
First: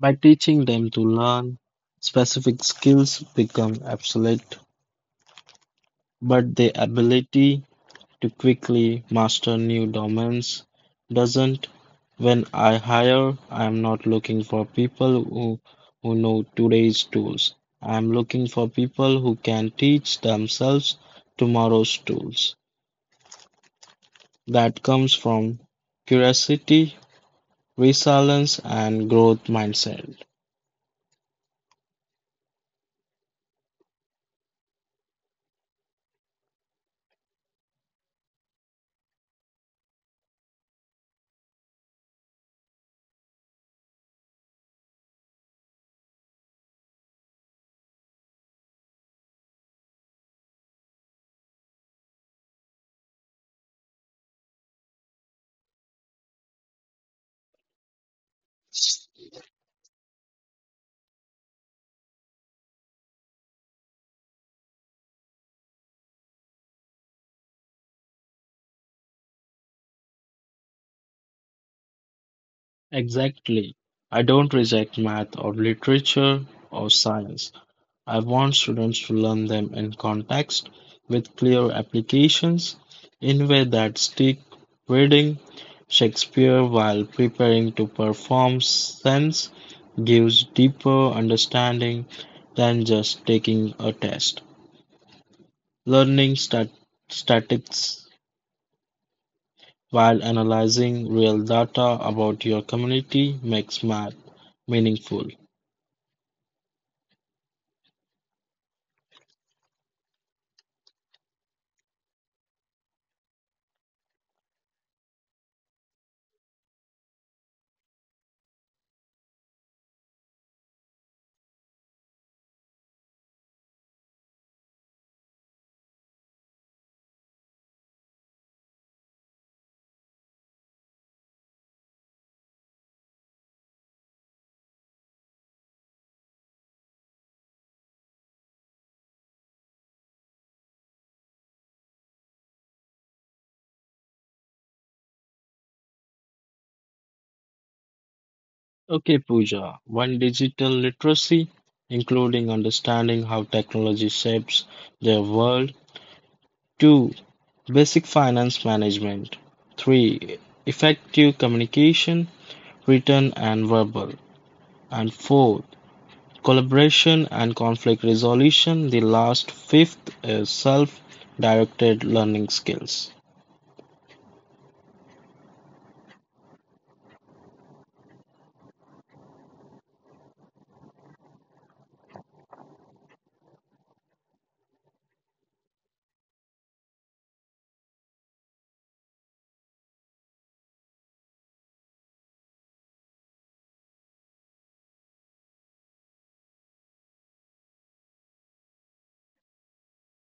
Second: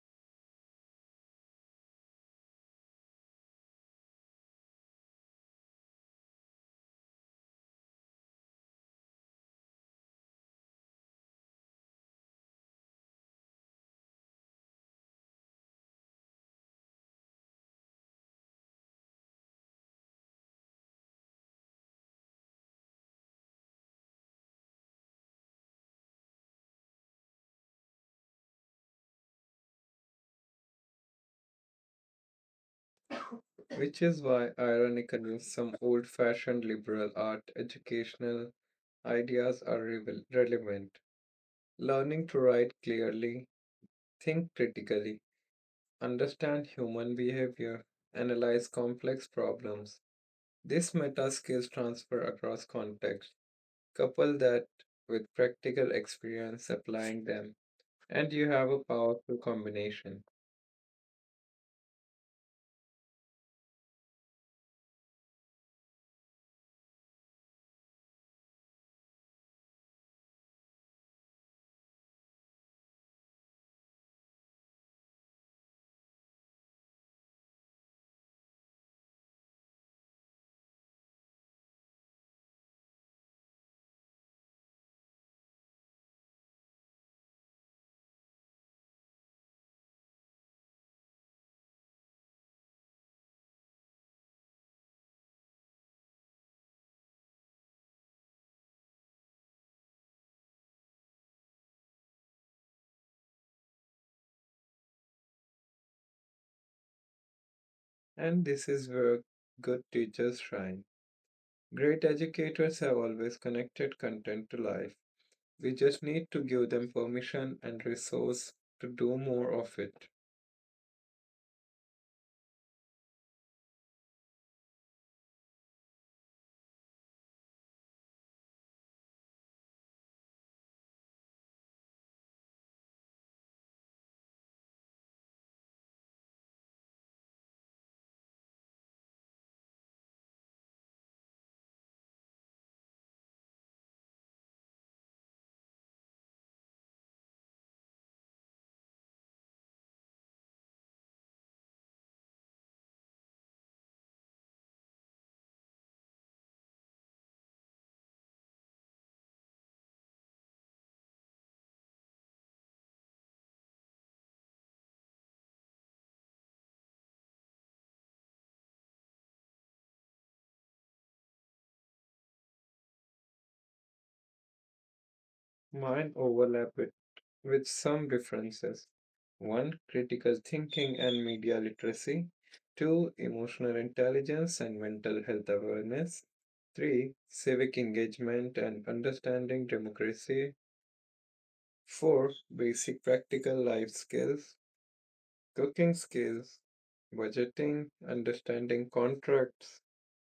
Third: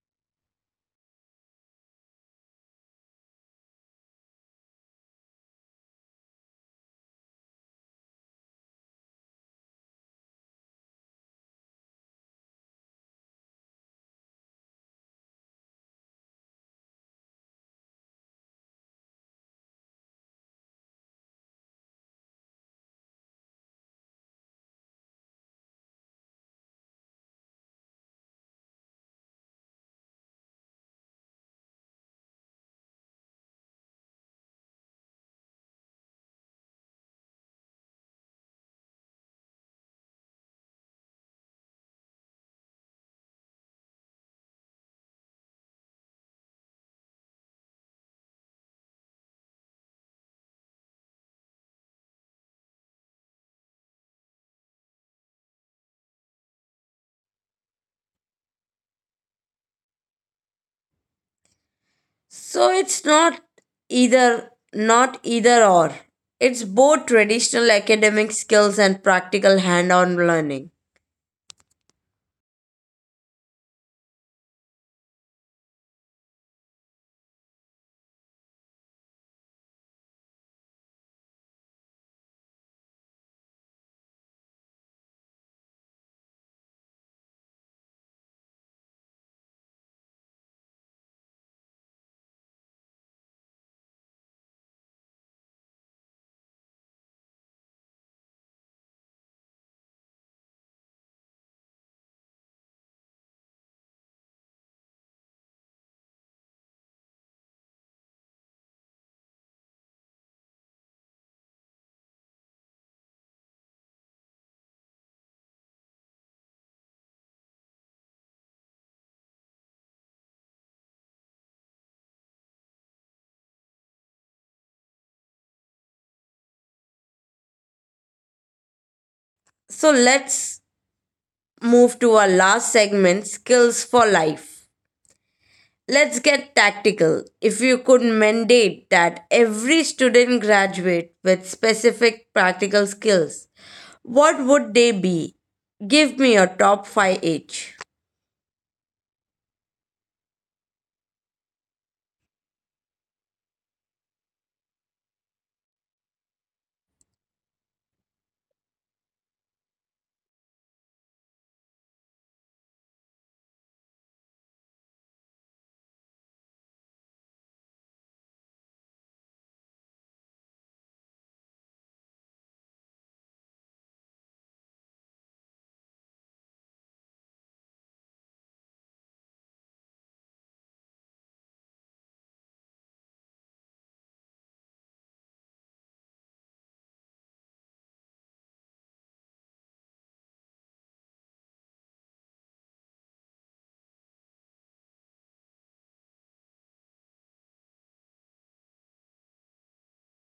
By teaching them to learn, specific skills become obsolete, but the ability to quickly master new domains doesn't. When I hire, I'm not looking for people who know today's tools. I'm looking for people who can teach themselves tomorrow's tools. That comes from curiosity, resilience, and growth mindset.
Which is why, ironically, some old fashioned liberal art educational ideas are relevant. Learning to write clearly, think critically, understand human behavior, analyze complex problems. This meta skills transfer across context. Couple that with practical experience applying them, and you have a powerful combination.
So it's not either or. It's both traditional academic skills and practical hand-on learning.
Exactly. I don't reject math or literature or science. I want students to learn them in context with clear applications in way that stick, reading Shakespeare while preparing to perform sense gives deeper understanding than just taking a test. Learning statistics while analyzing real data about your community makes math meaningful.
And this is where good teachers shine. Great educators have always connected content to life. We just need to give them permission and resource to do more of it.
So let's move to our last segment, skills for life. Let's get tactical. If you could mandate that every student graduate with specific practical skills, what would they be? Give me your top five each.
Okay, Pooja. While digital literacy, including understanding how technology shapes their world, two, basic finance management, three, effective communication, written and verbal, and four, collaboration and conflict resolution. The last fifth is self-directed learning skills.
Mine overlap with some differences. One, critical thinking and media literacy. Two, emotional intelligence and mental health awareness. Three, civic engagement and understanding democracy. Four, basic practical life skills, cooking skills, budgeting, understanding contracts.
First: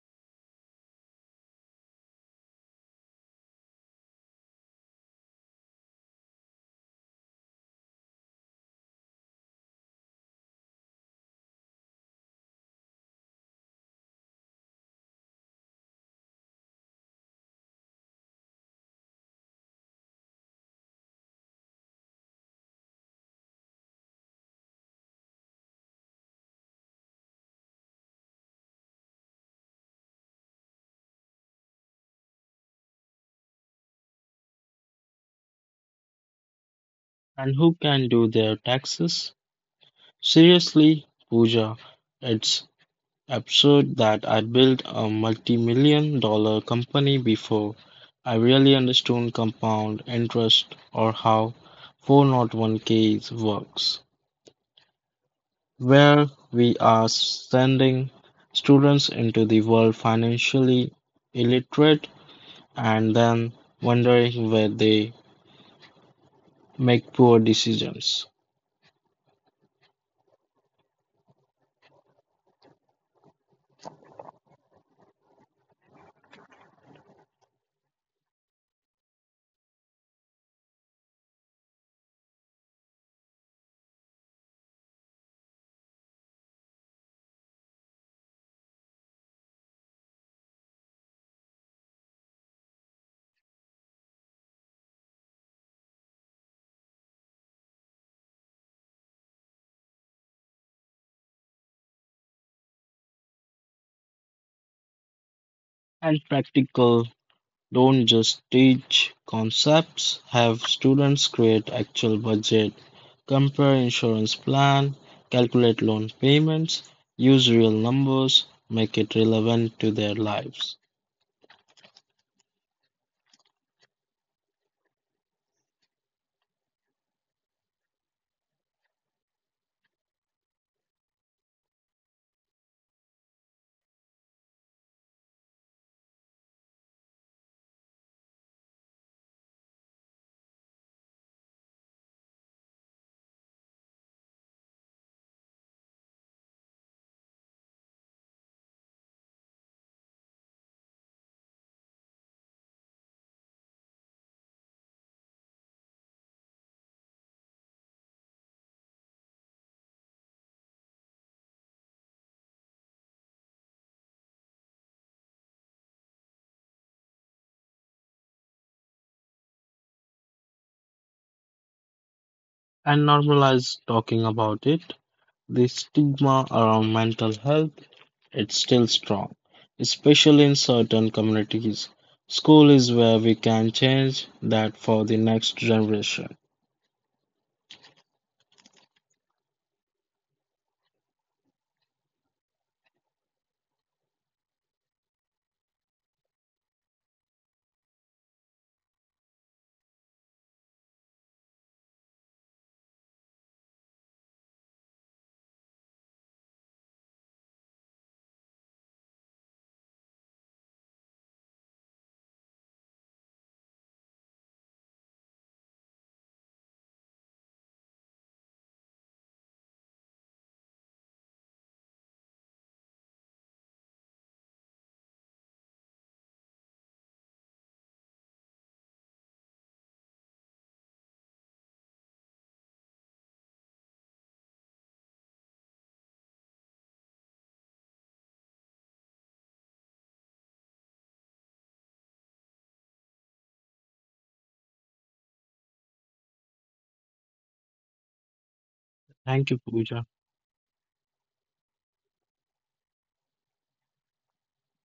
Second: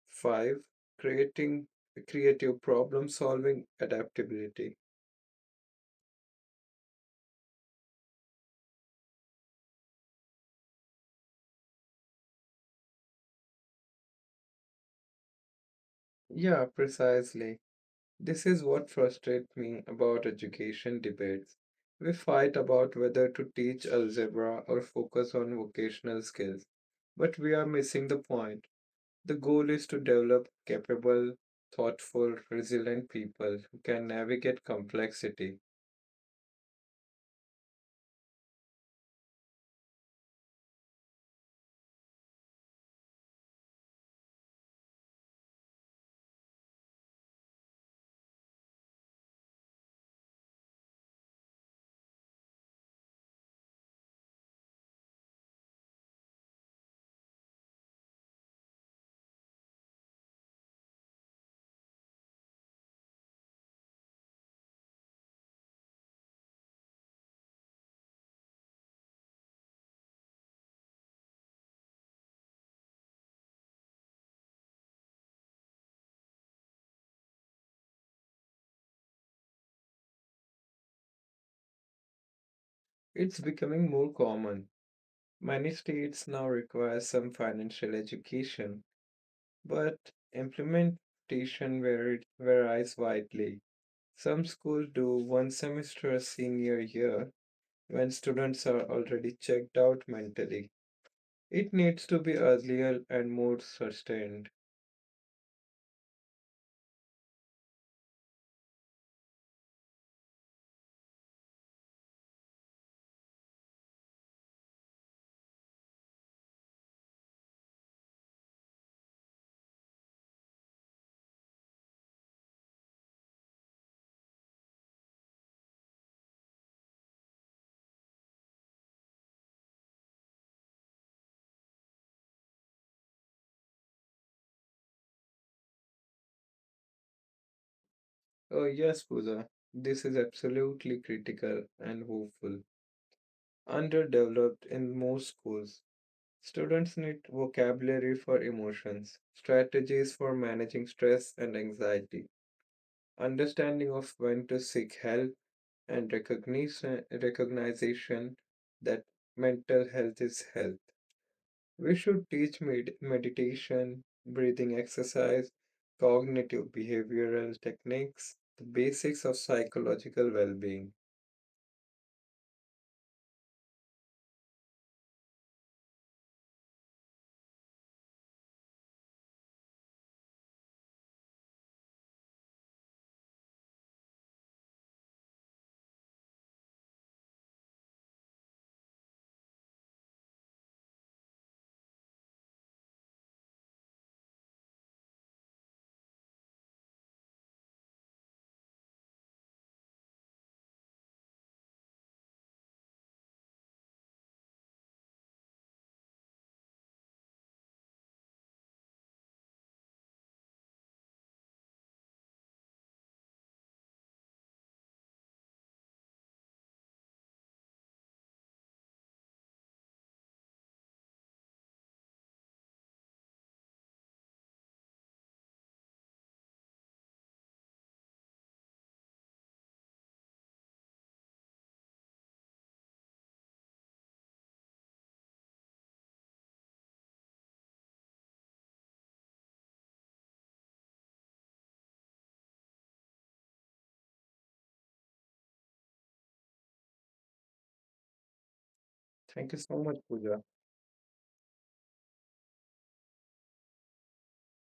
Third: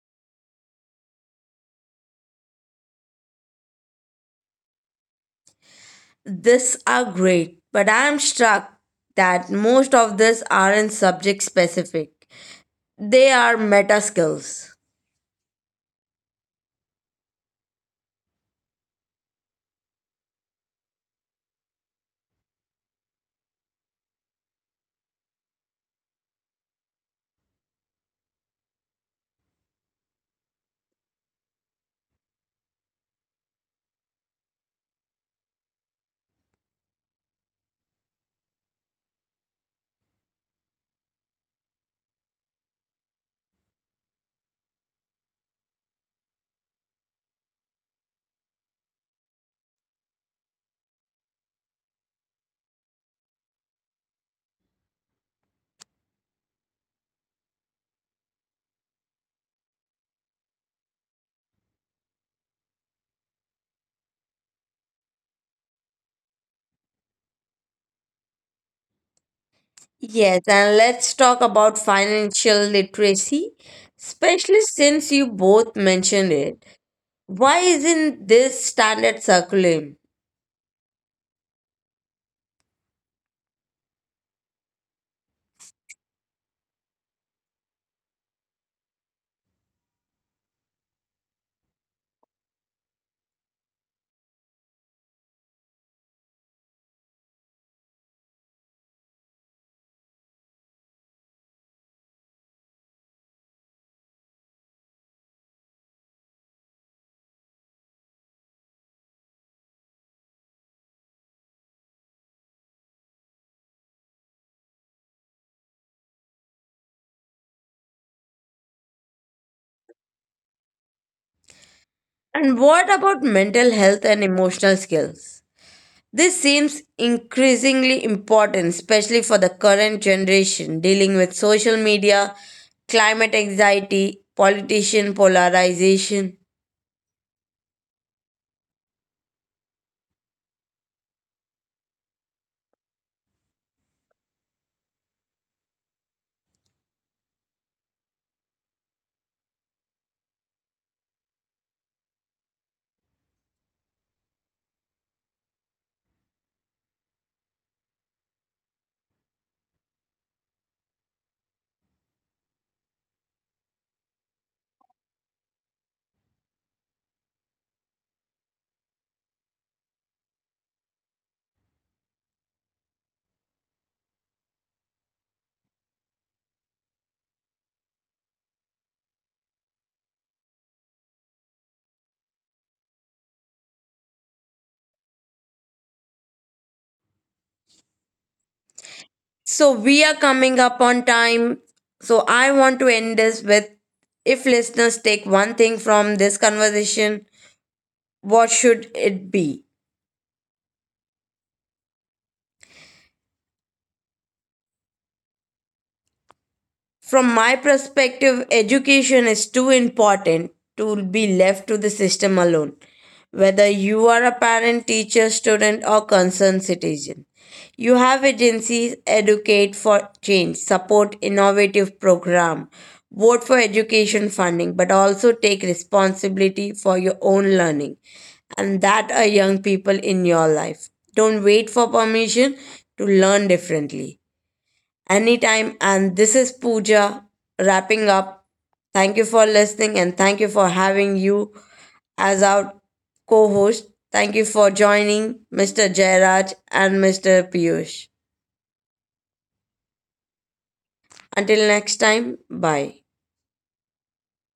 Five, creating creative problem solving adaptability.
These are great, but I am struck that most of these aren't subject specific. They are meta skills.
Yeah, precisely. This is what frustrates me about education debates. We fight about whether to teach algebra or focus on vocational skills, but we are missing the point. The goal is to develop capable, thoughtful, resilient people who can navigate complexity.
And who can do their taxes? Seriously, Pooja, it's absurd that I'd built a multi-million dollar company before I really understood compound interest or how 401ks works, where we are sending students into the world financially illiterate and then wondering where they make poor decisions.
Yes, and let's talk about financial literacy, especially since you both mentioned it. Why isn't this standard curriculum?
It's becoming more common. Many states now require some financial education, but implementation varies widely. Some schools do one semester a senior year when students are already checked out mentally. It needs to be earlier and more sustained.
And practical, don't just teach concepts, have students create actual budget, compare insurance plan, calculate loan payments, use real numbers, make it relevant to their lives,
And what about mental health and emotional skills? This seems increasingly important, especially for the current generation dealing with social media, climate anxiety, politician polarization.
Oh, yes, Pooja, this is absolutely critical and hopeful. Underdeveloped in most schools, students need vocabulary for emotions, strategies for managing stress and anxiety, understanding of when to seek help and recognition that mental health is health. We should teach meditation, breathing exercise, cognitive behavioral techniques, the basics of psychological well-being.
and normalize talking about it. The stigma around mental health it's still strong, especially in certain communities. School is where we can change that for the next generation.
So, we are coming up on time. So, I want to end this with, if listeners take one thing from this conversation, what should it be? From my perspective, education is too important to be left to the system alone. Whether you are a parent, teacher, student, or concerned citizen, you have agencies educate for change, support innovative program, vote for education funding, but also take responsibility for your own learning and that are young people in your life. Don't wait for permission to learn differently anytime. And this is Pooja wrapping up. Thank you for listening and thank you for having you as our co host. Thank you for joining Mr. Jairaj and Mr. Piyush.
Thank
Thank
you,
you so much,
Pooja.
Pooja.
Until next time, bye.